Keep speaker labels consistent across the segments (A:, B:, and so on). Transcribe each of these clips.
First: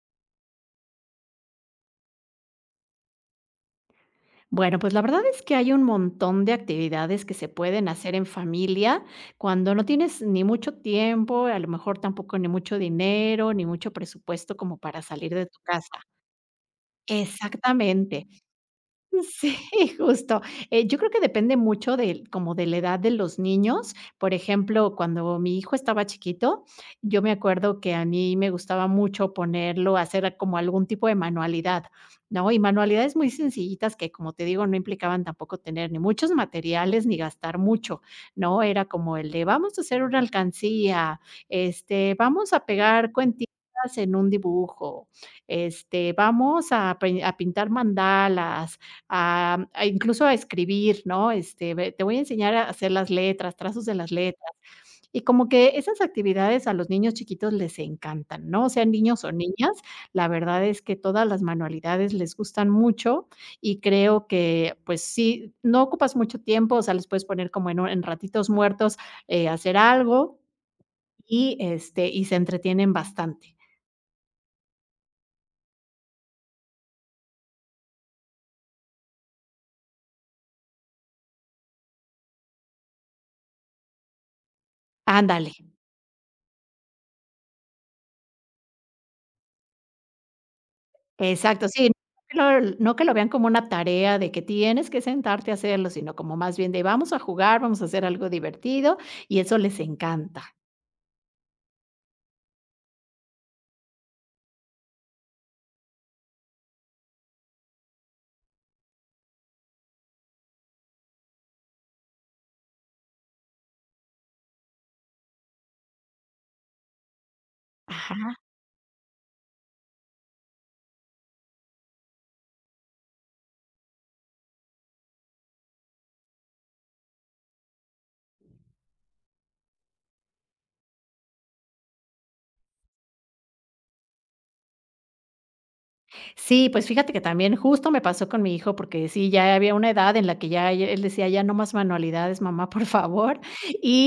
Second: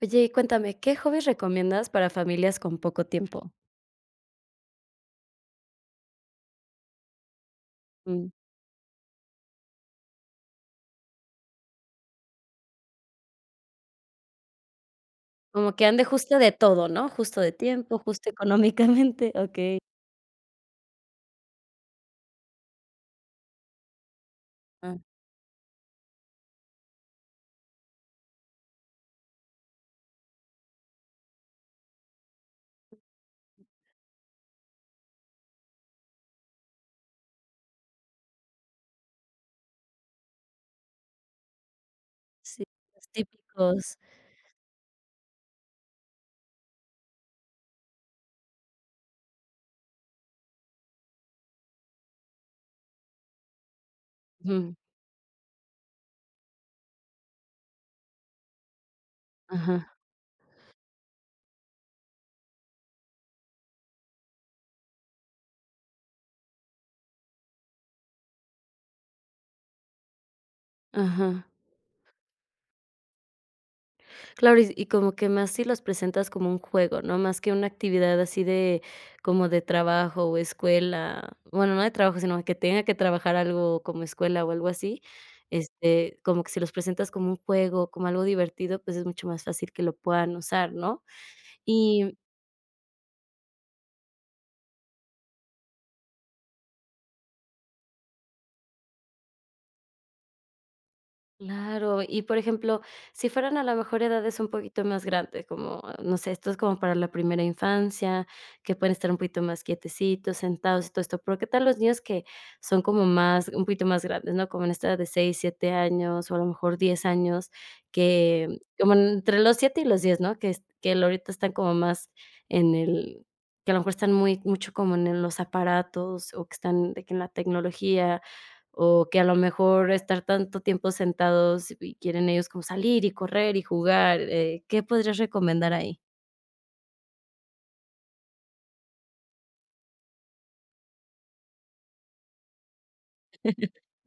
A: Oye, y cuéntame, ¿qué hobbies recomiendas para familias con poco tiempo?
B: Bueno, pues la verdad es que hay un montón de actividades que se pueden hacer en
A: Mm,
B: familia cuando no tienes ni mucho tiempo, a lo mejor tampoco ni mucho dinero, ni mucho presupuesto como para salir de tu
A: como que
B: casa.
A: ande justo de todo, ¿no? Justo de tiempo,
B: Exactamente.
A: justo económicamente,
B: Sí,
A: okey.
B: justo. Yo creo que depende mucho de como de la edad de los niños. Por ejemplo,
A: Ah,
B: cuando mi hijo estaba chiquito, yo me acuerdo que a mí me gustaba mucho ponerlo a hacer como algún tipo de manualidad, ¿no? Y manualidades muy sencillitas que, como te digo, no implicaban tampoco tener ni muchos materiales ni gastar mucho, ¿no? Era como el de vamos a hacer una alcancía, este, vamos
A: sí,
B: a
A: los
B: pegar cuentitas
A: típicos.
B: en un dibujo, este, vamos a, a pintar mandalas, a incluso a escribir, ¿no? Este, ve, te voy a enseñar a hacer las letras, trazos de las letras.
A: Ujú.
B: Y como que esas actividades a los niños chiquitos les encantan, ¿no? Sean niños o niñas,
A: Ajá,
B: la verdad es que todas las manualidades les gustan mucho y creo que, pues sí, no ocupas mucho tiempo, o sea, les puedes poner como en un en ratitos muertos, hacer algo
A: ajá.
B: y, este, y se entretienen bastante.
A: Claro, y como que más si los presentas como un juego, ¿no? Más que una actividad así de como de trabajo o escuela. Bueno, no de trabajo, sino que tenga que trabajar algo como escuela o algo así.
B: Ándale.
A: Este, como que si los presentas como un juego, como algo divertido, pues es mucho más fácil que lo puedan usar, ¿no?
B: Exacto, sí,
A: Y
B: no que que lo vean como una tarea de que tienes que sentarte a hacerlo, sino como más bien de vamos a jugar, vamos a hacer algo divertido, y eso les encanta.
A: claro, y por ejemplo, si fueran a lo mejor edades un poquito más grandes, como, ah, no sé, esto es como para la primera infancia, que pueden estar un poquito más quietecitos, sentados y todo esto. Pero, ¿qué tal los niños que son como más, un poquito más grandes? ¿No? Como en esta edad de 6 7 años o a lo mejor 10 años,
B: Ajá.
A: que como entre los 7 y los diez, ¿no? Que, que ahorita están como más en el, que a lo mejor están mucho como en los aparatos o que están de que en la tecnología. O que a lo mejor estar tanto tiempo sentados y quieren ellos como salir y correr y jugar. ¿Qué podrías recomendar ahí?
B: Sí, pues fíjate que también justo me pasó con mi hijo, porque sí, ya había una edad en la que ya él decía: "Ya no más manualidades, mamá, por favor".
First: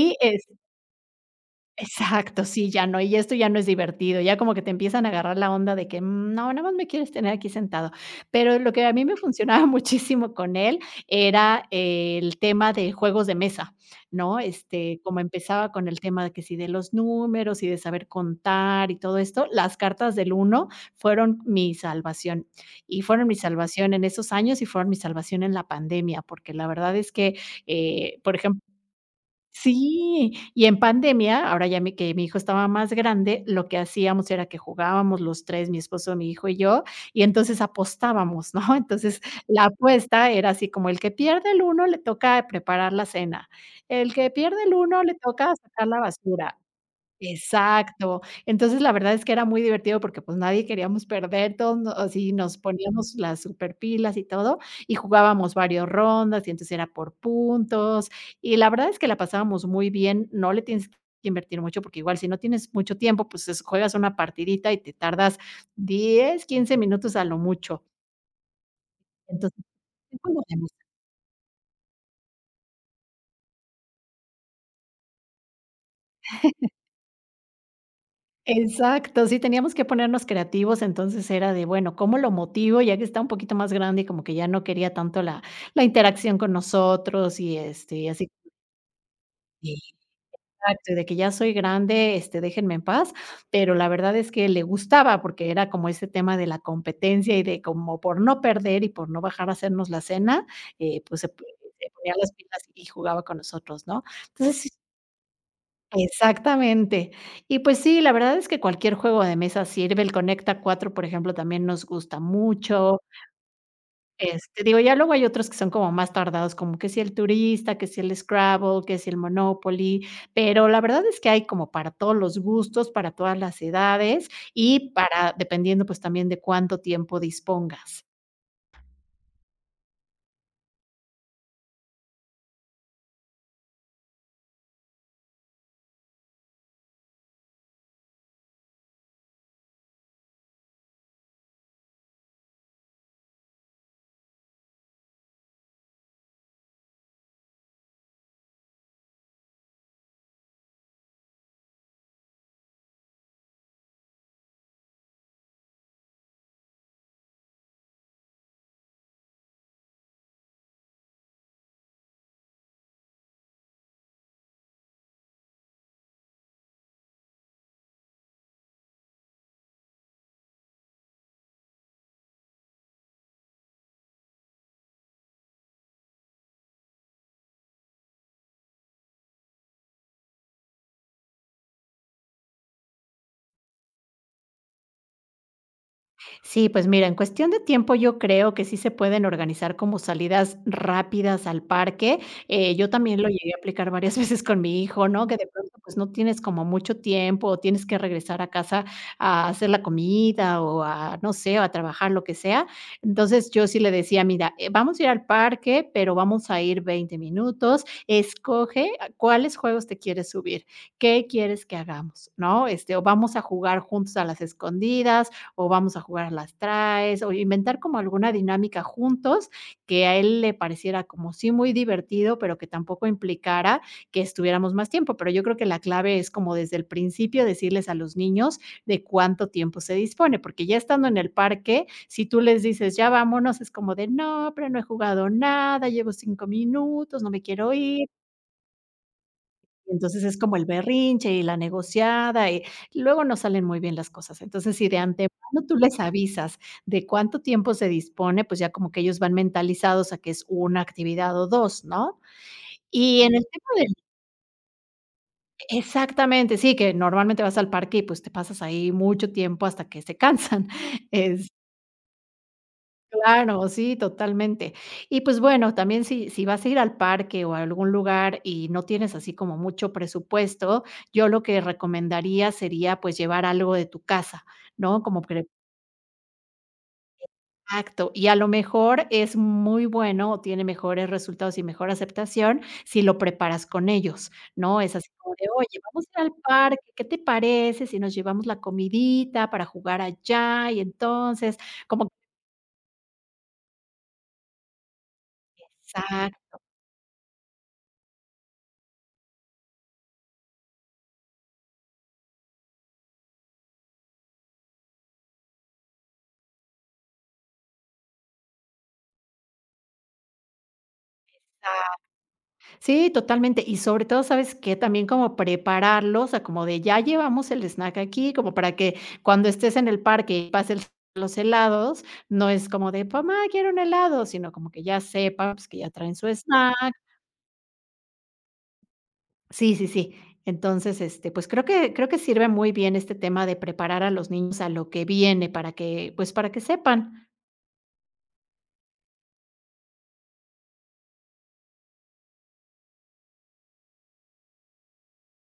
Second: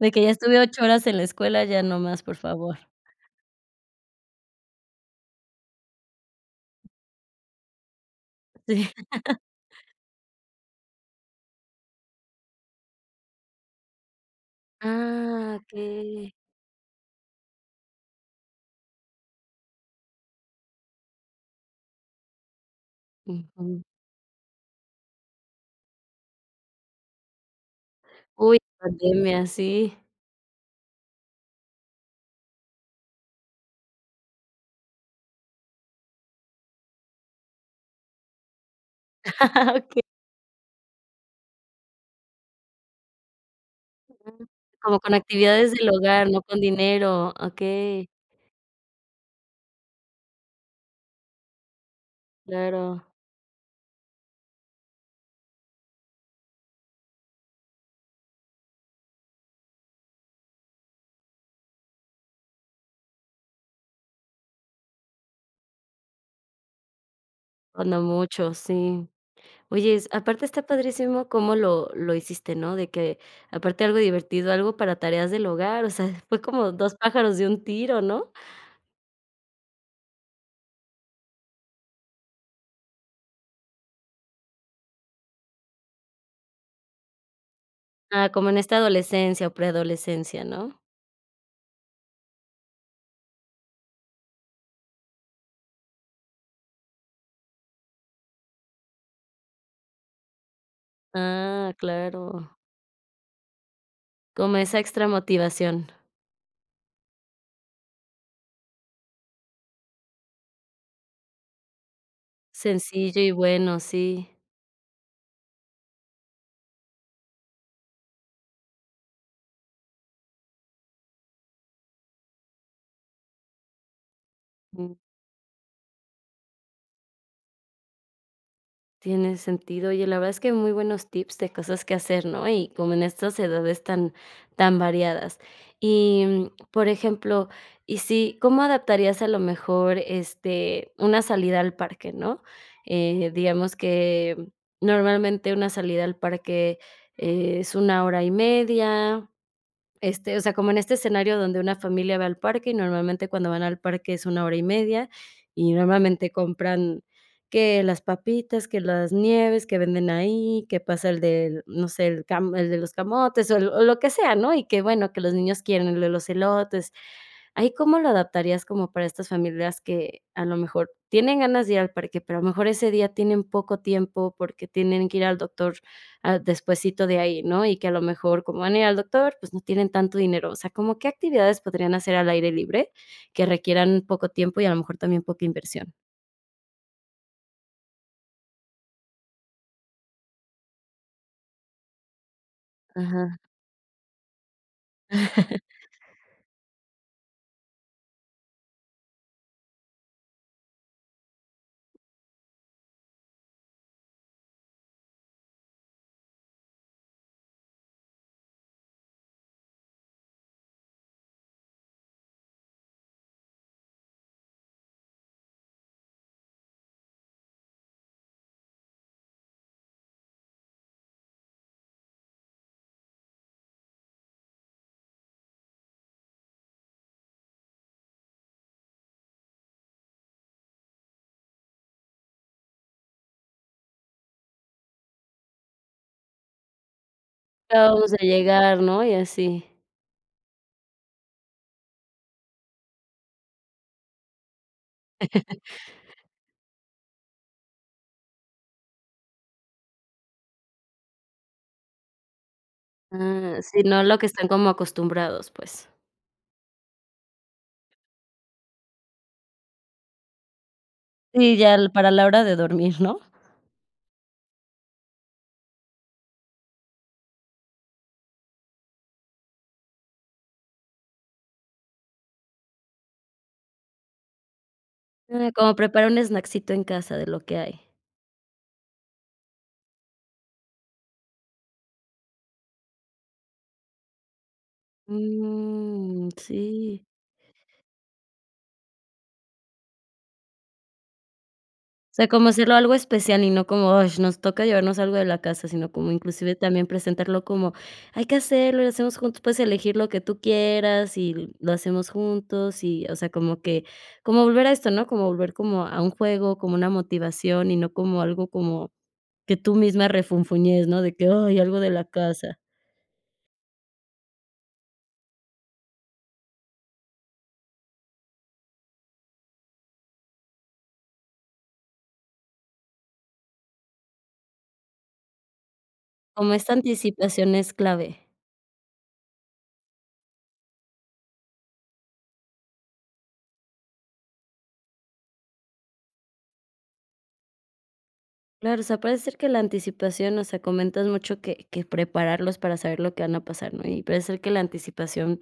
A: De que ya
B: eh
A: estuve 8 horas en la escuela, ya no más, por
B: Exacto, sí,
A: favor.
B: ya no, y esto ya no es divertido, ya como que te empiezan a agarrar la onda de que: "Mm, no, nada más me quieres tener aquí sentado". Pero lo que
A: Sí.
B: a mí me funcionaba muchísimo con él era el tema de juegos de mesa, ¿no? Este, como
A: Ah,
B: empezaba con el tema
A: okey.
B: de que sí de los números y de saber contar y todo esto, las cartas del UNO fueron mi salvación, y fueron mi
A: Ujú.
B: salvación en esos años y fueron mi salvación en la pandemia, porque la verdad es que, por
A: Uy,
B: ejemplo.
A: pandemia, sí.
B: Sí, y en pandemia, ahora ya mi que mi hijo estaba más grande, lo que hacíamos era que jugábamos los 3, mi esposo, mi hijo y yo, y entonces apostábamos, ¿no? Entonces, la apuesta era así como el que pierde el UNO le toca preparar la cena, el que
A: Okey.
B: pierde el
A: Como
B: UNO
A: con
B: le toca
A: actividades del
B: sacar la
A: hogar, no
B: basura.
A: con dinero. Okey,
B: Exacto. Entonces, la verdad es que era muy divertido porque, pues, nadie queríamos perder, todos no así nos
A: claro.
B: poníamos las superpilas y todo, y jugábamos varias rondas, y entonces era por puntos, y la verdad es que la pasábamos muy bien, no le tienes que invertir mucho, porque igual si no tienes mucho tiempo, pues, es juegas una partidita y te tardas 10, 15 minutos a lo mucho.
A: Cuando mucho, sí.
B: Entonces,
A: Oye, es
B: es
A: aparte
B: como.
A: está padrísimo cómo lo hiciste, ¿no? De que aparte algo divertido, algo para tareas del hogar, o sea, fue como dos pájaros de un tiro, ¿no?
B: Exacto, sí, teníamos que ponernos creativos, entonces era de, bueno, ¿cómo lo motivo? Ya que está un poquito más grande y como que ya no quería tanto la interacción con nosotros y, este, y así.
A: Ah, como en esta adolescencia o preadolescencia, ¿no?
B: Exacto, de que ya soy grande, este, déjenme en paz, pero la verdad es que le gustaba porque era como ese tema de la competencia y de como por no perder y por no bajar a hacernos la cena, pues se
A: Ah,
B: se ponía las
A: claro,
B: pilas y jugaba con nosotros, ¿no?
A: como
B: Entonces sí.
A: esa extra motivación.
B: Exactamente. Y pues sí, la verdad es que cualquier juego de mesa sirve. El Conecta 4, por ejemplo, también nos gusta mucho.
A: Sencillo y bueno, sí.
B: Este, digo, ya luego hay otros que son como más tardados, como que si el turista, que si el Scrabble, que si el Monopoly, pero la verdad es que hay como para todos los gustos, para todas las edades y para dependiendo, pues, también de cuánto tiempo dispongas.
A: Tiene sentido. Oye, la verdad es que muy buenos tips de cosas que hacer, ¿no? Y como en estas edades tan, tan variadas. Por ejemplo, y si, ¿cómo adaptarías a lo mejor este, una salida al parque? ¿No? Digamos que normalmente una salida al parque es una hora y media. Este, o sea, como en este escenario donde una familia va al parque, y normalmente cuando van al parque es una hora y media, y normalmente compran que las papitas, que las nieves que venden ahí, que pasa el del, no sé, el de los camotes, o lo que sea, ¿no? Y que bueno, que los niños quieren el de los elotes. ¿Ahí cómo lo adaptarías como para estas familias que a lo mejor tienen ganas de ir al parque, pero a lo mejor ese día tienen poco tiempo porque tienen que ir al doctor despuesito de ahí, ¿no? Y que a lo mejor, como van a ir al doctor, pues no tienen tanto dinero. O sea, como qué actividades podrían hacer al aire libre que requieran poco tiempo y a lo mejor también poca inversión.
B: Sí, pues mira, en cuestión de tiempo yo creo que sí se pueden organizar como salidas rápidas al parque. Yo también lo
A: Ajá.
B: llegué a aplicar varias veces con mi hijo, ¿no? Que de pronto pues no tienes como mucho tiempo o tienes que regresar a casa a hacer la comida o a, no sé, a trabajar, lo que sea. Entonces yo sí le decía, mira, vamos a ir al parque, pero vamos a ir 20 minutos, escoge a cuáles juegos te quieres subir, qué quieres que hagamos, ¿no? Este, o vamos a jugar juntos a las escondidas o vamos a jugar a las traes, o inventar como alguna dinámica juntos que a él le pareciera como sí muy divertido, pero que tampoco implicara que estuviéramos más tiempo. Pero yo creo que la clave es como desde el principio decirles a los niños de cuánto tiempo se dispone, porque ya estando en el parque, si tú les dices, ya vámonos, es como de, no, pero no he jugado nada, llevo 5 minutos, no me quiero ir,
A: Acabamos de llegar, ¿no? Y así.
B: entonces es como el berrinche y la negociada, y luego no salen muy bien las cosas. Entonces, si de antemano tú les avisas de cuánto tiempo se dispone, pues ya como que ellos van mentalizados a que es una actividad o dos, ¿no? Y en el
A: Ah,
B: tema
A: sí,
B: del.
A: no lo que están como acostumbrados, pues.
B: Exactamente, sí, que normalmente vas al parque y, pues, te pasas ahí mucho tiempo hasta que se cansan.
A: Sí, ya l para la hora de dormir, ¿no?
B: Claro, sí, totalmente. Y pues bueno, también si, vas a ir al parque o a algún lugar y no tienes así como mucho presupuesto, yo lo que recomendaría sería pues llevar algo de tu casa, ¿no? Como que.
A: Ah, como preparar un snackcito en casa de lo que hay.
B: Exacto. Y a lo mejor es muy bueno o tiene mejores resultados y mejor aceptación si lo preparas con ellos, ¿no? Es así como de, oye, vamos a ir
A: Mm,
B: al parque,
A: sí.
B: ¿qué te parece si nos llevamos la comidita para jugar allá? Y entonces, como que...
A: Sea, como hacerlo algo especial y no como: "Ay, nos toca llevarnos algo de la casa", sino como inclusive
B: Exacto.
A: también presentarlo como: "Hay que hacerlo, lo hacemos juntos, puedes elegir lo que tú quieras y lo hacemos juntos", y, o sea, como que como volver a esto, ¿no? Como volver como a un juego, como una motivación y no como algo como que tú misma refunfuñes, ¿no? De que: "Ay, algo de la casa".
B: Sí, totalmente. Y sobre todo, ¿sabes qué? También como prepararlos, o sea, como de ya llevamos el snack aquí, como para que cuando estés en el parque y pase los helados, no es como de: "Pues, mamá, quiero un helado", sino como que ya sepa, pues, que ya traen su
A: Como esta
B: snack.
A: anticipación es clave.
B: Sí, sí, sí. Entonces, este, pues creo que, sirve muy bien este tema de preparar a los niños a lo que viene pues para que sepan.
A: Claro, o sea, parece ser que la anticipación, o sea, comentas mucho que prepararlos para saber lo que van a pasar, ¿no? Y parece ser que la anticipación.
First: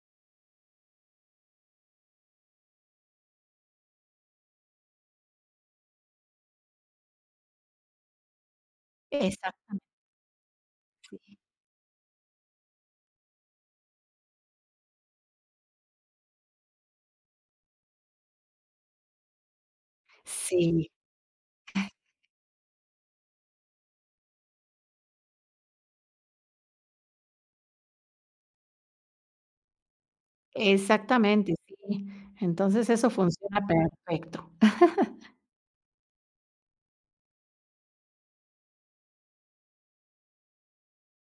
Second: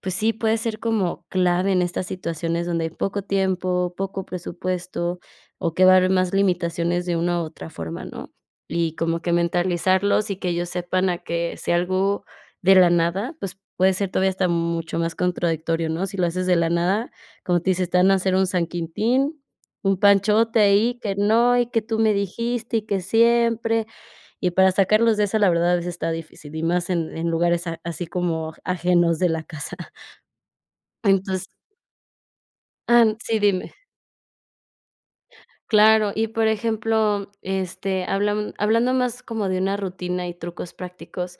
A: Pues sí, puede ser como clave en estas situaciones donde hay poco tiempo, poco presupuesto o que va a haber más limitaciones de una u otra forma, ¿no? Y como que
B: Exactamente.
A: mentalizarlos y que ellos sepan a que si algo de la nada, pues puede ser todavía hasta mucho más contradictorio, ¿no? Si lo haces de la nada, como te dices, te van a hacer un San Quintín, un panchote
B: Sí,
A: ahí, que no, y que tú me dijiste y que siempre, y para sacarlos de esa, la verdad, a veces está difícil, y más en lugares a así como ajenos de la casa. Entonces,
B: exactamente, sí. Entonces eso
A: ah, sí,
B: funciona
A: dime.
B: perfecto.
A: Claro, y por ejemplo, este, hablando más como de una rutina y trucos prácticos.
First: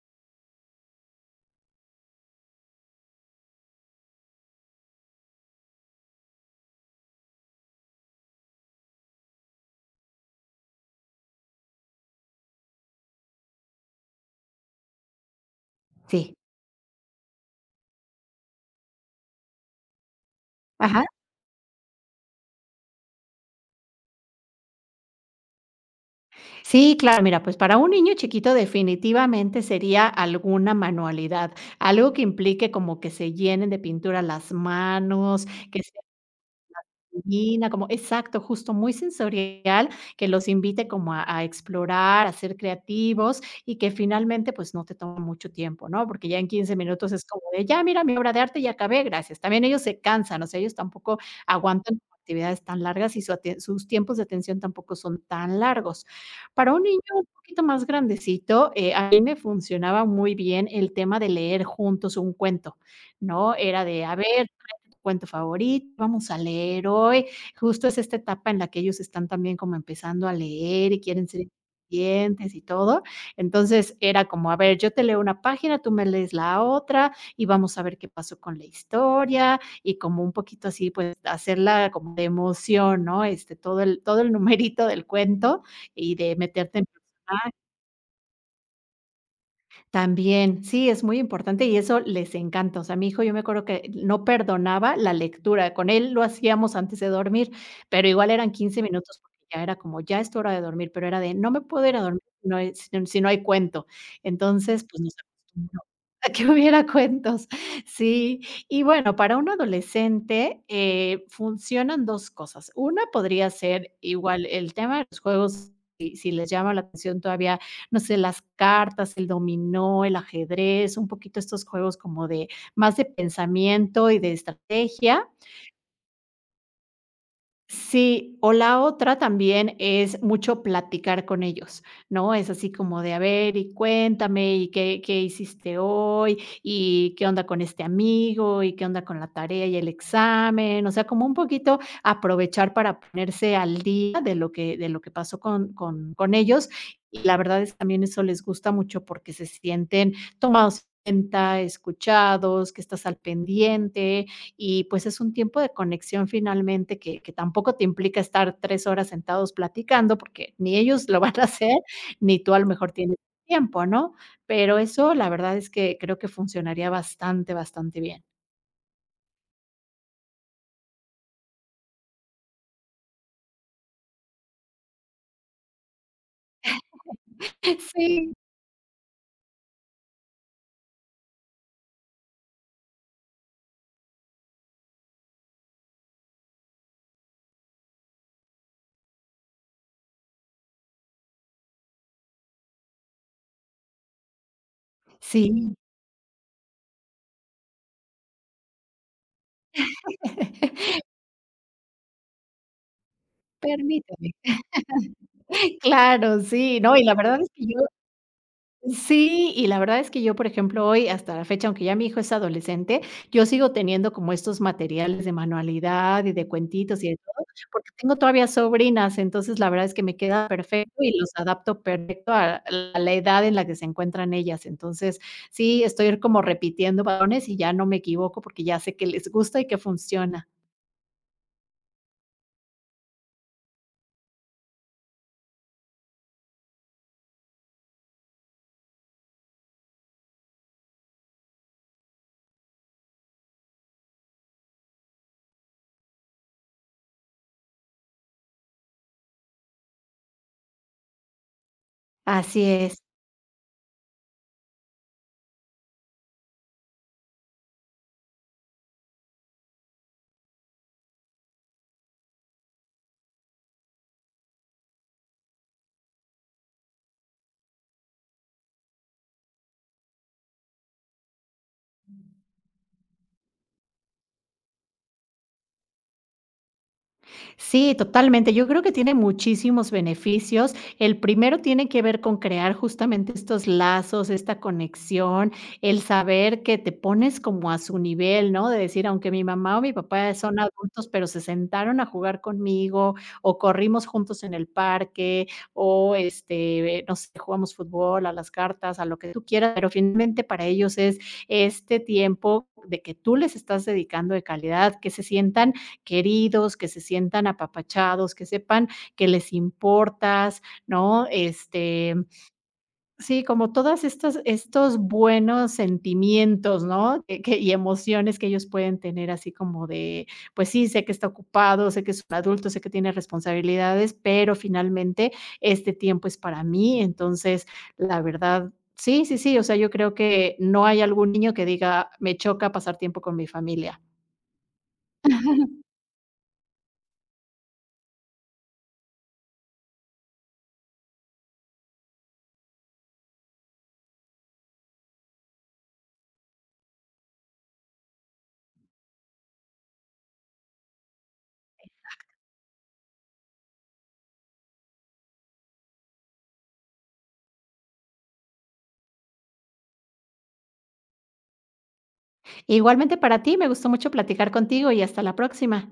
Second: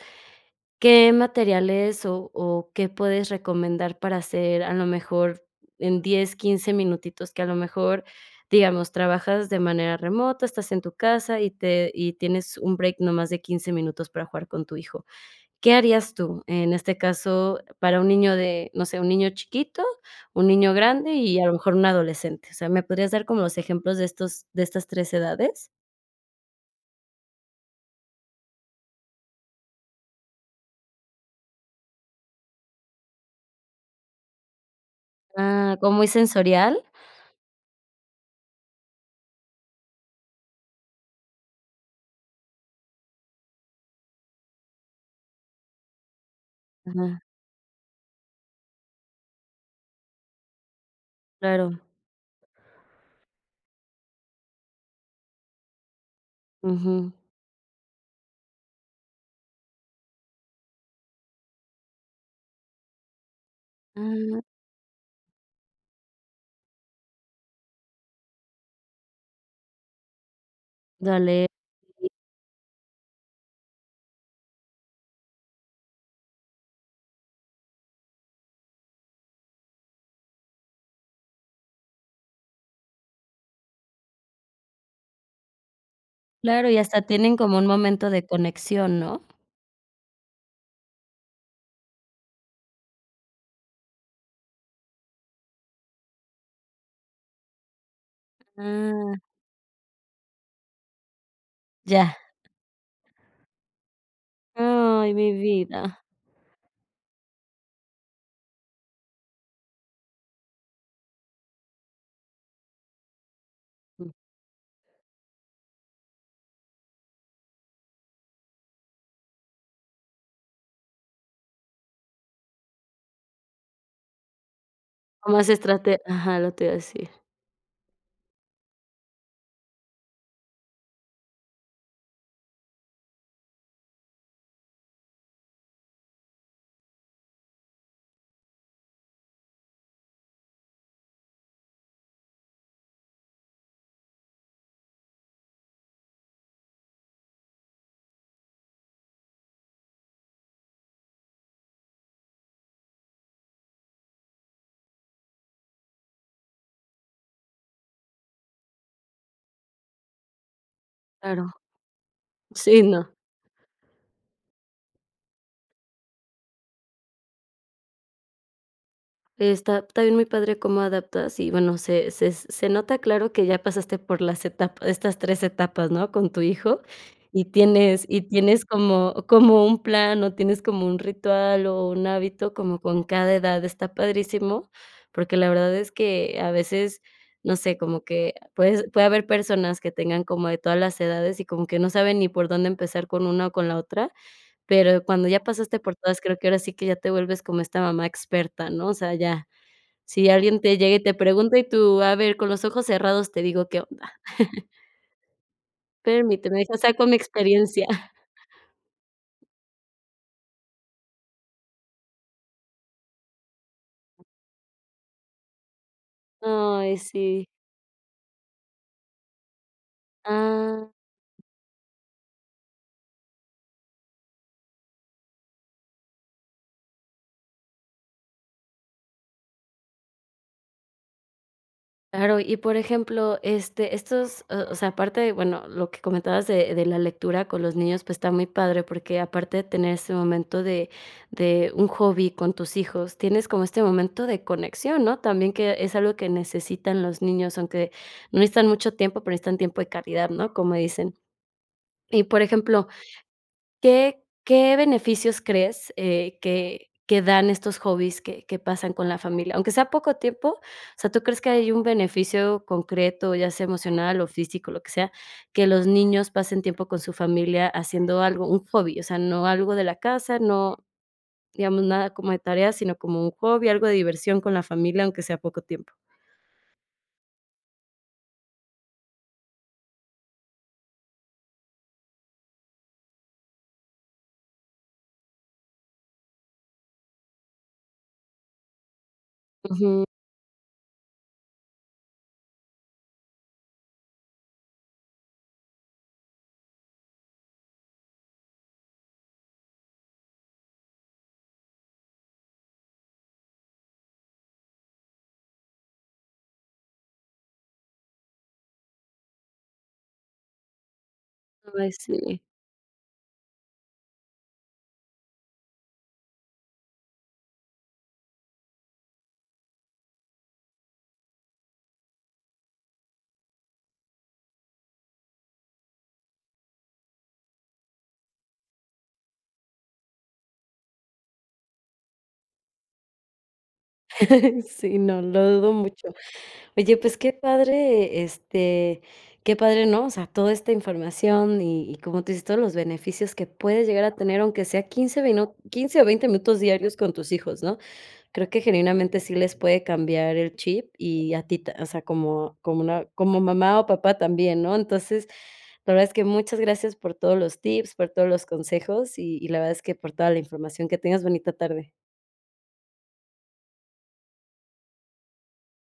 A: ¿Qué materiales o qué puedes recomendar para hacer a lo mejor en 10, 15 minutitos? Que a lo mejor, digamos, trabajas de manera remota, estás en tu casa y tienes un break no más de 15 minutos para jugar con tu hijo. ¿Qué harías
B: Sí.
A: tú en este caso para un niño de, no sé, un niño chiquito, un niño
B: Ajá.
A: grande y a lo mejor un adolescente? O sea, ¿me podrías dar como los ejemplos de estas tres edades?
B: Sí, claro, mira, pues para un niño chiquito definitivamente sería alguna manualidad, algo que implique como que se llenen de pintura las manos,
A: Ah,
B: que.
A: como muy sensorial.
B: Divina, como exacto, justo, muy sensorial, que los invite como a explorar, a ser creativos y que finalmente, pues, no te toma mucho tiempo, ¿no? Porque ya en 15 minutos
A: Ajá,
B: es como de: "Ya, mira mi obra de arte, ya acabé, gracias". También ellos se cansan, o sea, ellos tampoco
A: claro.
B: aguantan actividades tan largas y su aten sus tiempos de atención tampoco son tan largos. Para un niño
A: Ujú.
B: un poquito más grandecito, a mí me funcionaba muy bien el tema de leer juntos un cuento, ¿no? Era de: "A
A: Ah,
B: ver, tu cuento favorito, vamos a leer hoy". Justo es esta etapa en la que ellos están también como empezando a leer y quieren ser
A: dale.
B: independientes y todo. Entonces era como, a ver, yo te leo una página, tú me lees la otra y vamos a ver qué pasó con la historia y como un poquito así, pues hacerla como de emoción, ¿no? Este, todo el numerito del cuento y de
A: Claro, y
B: meterte en.
A: hasta tienen como un momento de conexión, ¿no?
B: También, sí, es muy importante y eso les encanta. O sea, mi hijo, yo me acuerdo que no perdonaba la lectura. Con él lo hacíamos antes de dormir, pero igual eran quince
A: Ah,
B: minutos porque ya era como, ya es tu hora de dormir, pero era de, no me puedo ir a
A: ya.
B: dormir si no hay, si no hay cuento. Entonces, pues
A: Ay,
B: nos
A: mi
B: acostumbró
A: vida.
B: a que hubiera cuentos. Sí, y bueno, para un adolescente funcionan dos cosas. Una podría ser igual el tema de los juegos, si les llama la atención todavía no sé, las cartas, el dominó, el ajedrez, un poquito estos juegos como de más de pensamiento y de estrategia.
A: Como más estrate ajá, lo te iba a decir.
B: Sí, o la otra también es mucho platicar con ellos, ¿no? Es así como de, a ver, y cuéntame, y qué, qué hiciste hoy, y qué onda con este amigo, y qué onda con la tarea y el examen, o sea, como un poquito aprovechar para ponerse al día de lo que pasó con ellos. Y la verdad es que también eso les gusta mucho porque se sienten tomados en cuenta, escuchados, que estás al pendiente, y pues es un tiempo de conexión finalmente que tampoco te implica estar 3 horas sentados platicando porque ni ellos lo van a
A: Claro.
B: hacer, ni tú a lo
A: Sí,
B: mejor
A: no.
B: tienes tiempo, ¿no? Pero eso la verdad es que creo que funcionaría bastante, bastante bien.
A: Está también muy padre cómo adaptas y bueno, se nota claro que ya pasaste por las etapas estas 3 etapas, ¿no?, con tu hijo, y tienes y
B: Sí,
A: tienes como un plan, o tienes como un ritual, o un hábito como con cada edad, está padrísimo, porque la verdad es que a veces, no sé, como que puede haber personas que tengan como de todas las edades y como que no saben ni por dónde empezar con una o con la otra, pero cuando ya
B: sí,
A: pasaste por todas, creo que ahora sí que ya te vuelves como esta mamá experta, ¿no? O sea, ya si alguien te llega y te pregunta y tú, a ver, con los ojos cerrados te digo qué onda.
B: permíteme. Claro,
A: Permíteme, deja
B: sí, no,
A: saco
B: y
A: mi
B: la verdad es que yo.
A: experiencia.
B: Sí, y la verdad es que yo, por ejemplo, hoy hasta la fecha, aunque ya mi hijo es adolescente, yo sigo teniendo como estos materiales de manualidad y de
A: Ay,
B: cuentitos y de todo,
A: sí.
B: porque tengo todavía sobrinas, entonces la verdad es que me queda
A: Ah,
B: perfecto y los adapto perfecto a la edad en la que se encuentran ellas. Entonces, sí, estoy como repitiendo balones y ya no me equivoco porque ya sé que les gusta y que funciona.
A: claro. Y, por ejemplo, este, estos, o sea, aparte de, bueno, lo que comentabas de la lectura con los niños, pues, está muy padre, porque aparte de tener ese momento de un hobby con tus hijos, tienes como este momento de conexión, ¿no? También que es algo que necesitan los niños, aunque no necesitan mucho tiempo, pero necesitan tiempo de calidad, ¿no? Como dicen. Y, por
B: Así
A: ejemplo,
B: es.
A: ¿Qué beneficios crees, que dan estos hobbies que pasan con la familia? Aunque sea poco tiempo, o sea, ¿tú crees que hay un beneficio concreto, ya sea emocional o físico, lo que sea, que los niños pasen tiempo con su familia haciendo algo, un hobby? O sea, no algo de la casa, no, digamos, nada como de tareas, sino como un hobby, algo de diversión con la familia, aunque sea poco tiempo.
B: Sí, totalmente. Yo creo que tiene muchísimos beneficios. El primero tiene que ver con crear justamente estos lazos, esta conexión, el saber que te pones como a su nivel, ¿no? De decir, aunque mi mamá o mi
A: Ujú.
B: papá son adultos, pero se sentaron a jugar conmigo o corrimos juntos en el parque o, este, no sé, jugamos fútbol, a las cartas, a lo que tú quieras, pero finalmente para ellos es este tiempo de que tú les estás dedicando de calidad, que se sientan queridos, que se sientan apapachados, que sepan que les importas, ¿no?
A: Ay,
B: Este,
A: sí.
B: sí, como todas estas estos buenos sentimientos, ¿no? Que y emociones que ellos pueden tener así como de, pues sí, sé que está ocupado, sé que es un adulto, sé que tiene responsabilidades, pero finalmente este tiempo es para mí. Entonces, la verdad, sí, sí, sí, o sea, yo creo que no hay algún niño que diga: "Me choca pasar tiempo con mi familia".
A: Sí, no, lo dudo mucho. Oye, pues qué padre, este, qué padre, ¿no? O sea, toda esta información y como tú dices, todos los beneficios que puedes llegar a tener, aunque sea 15 o 20 minutos diarios con tus hijos, ¿no? Creo que genuinamente sí les puede cambiar el chip y a ti, o sea, como mamá o papá también, ¿no? Entonces, la verdad es que muchas gracias por todos los tips, por todos los consejos y la verdad es que por toda la información. Que tengas bonita tarde.
B: Igualmente para ti, me gustó mucho platicar contigo y hasta la próxima.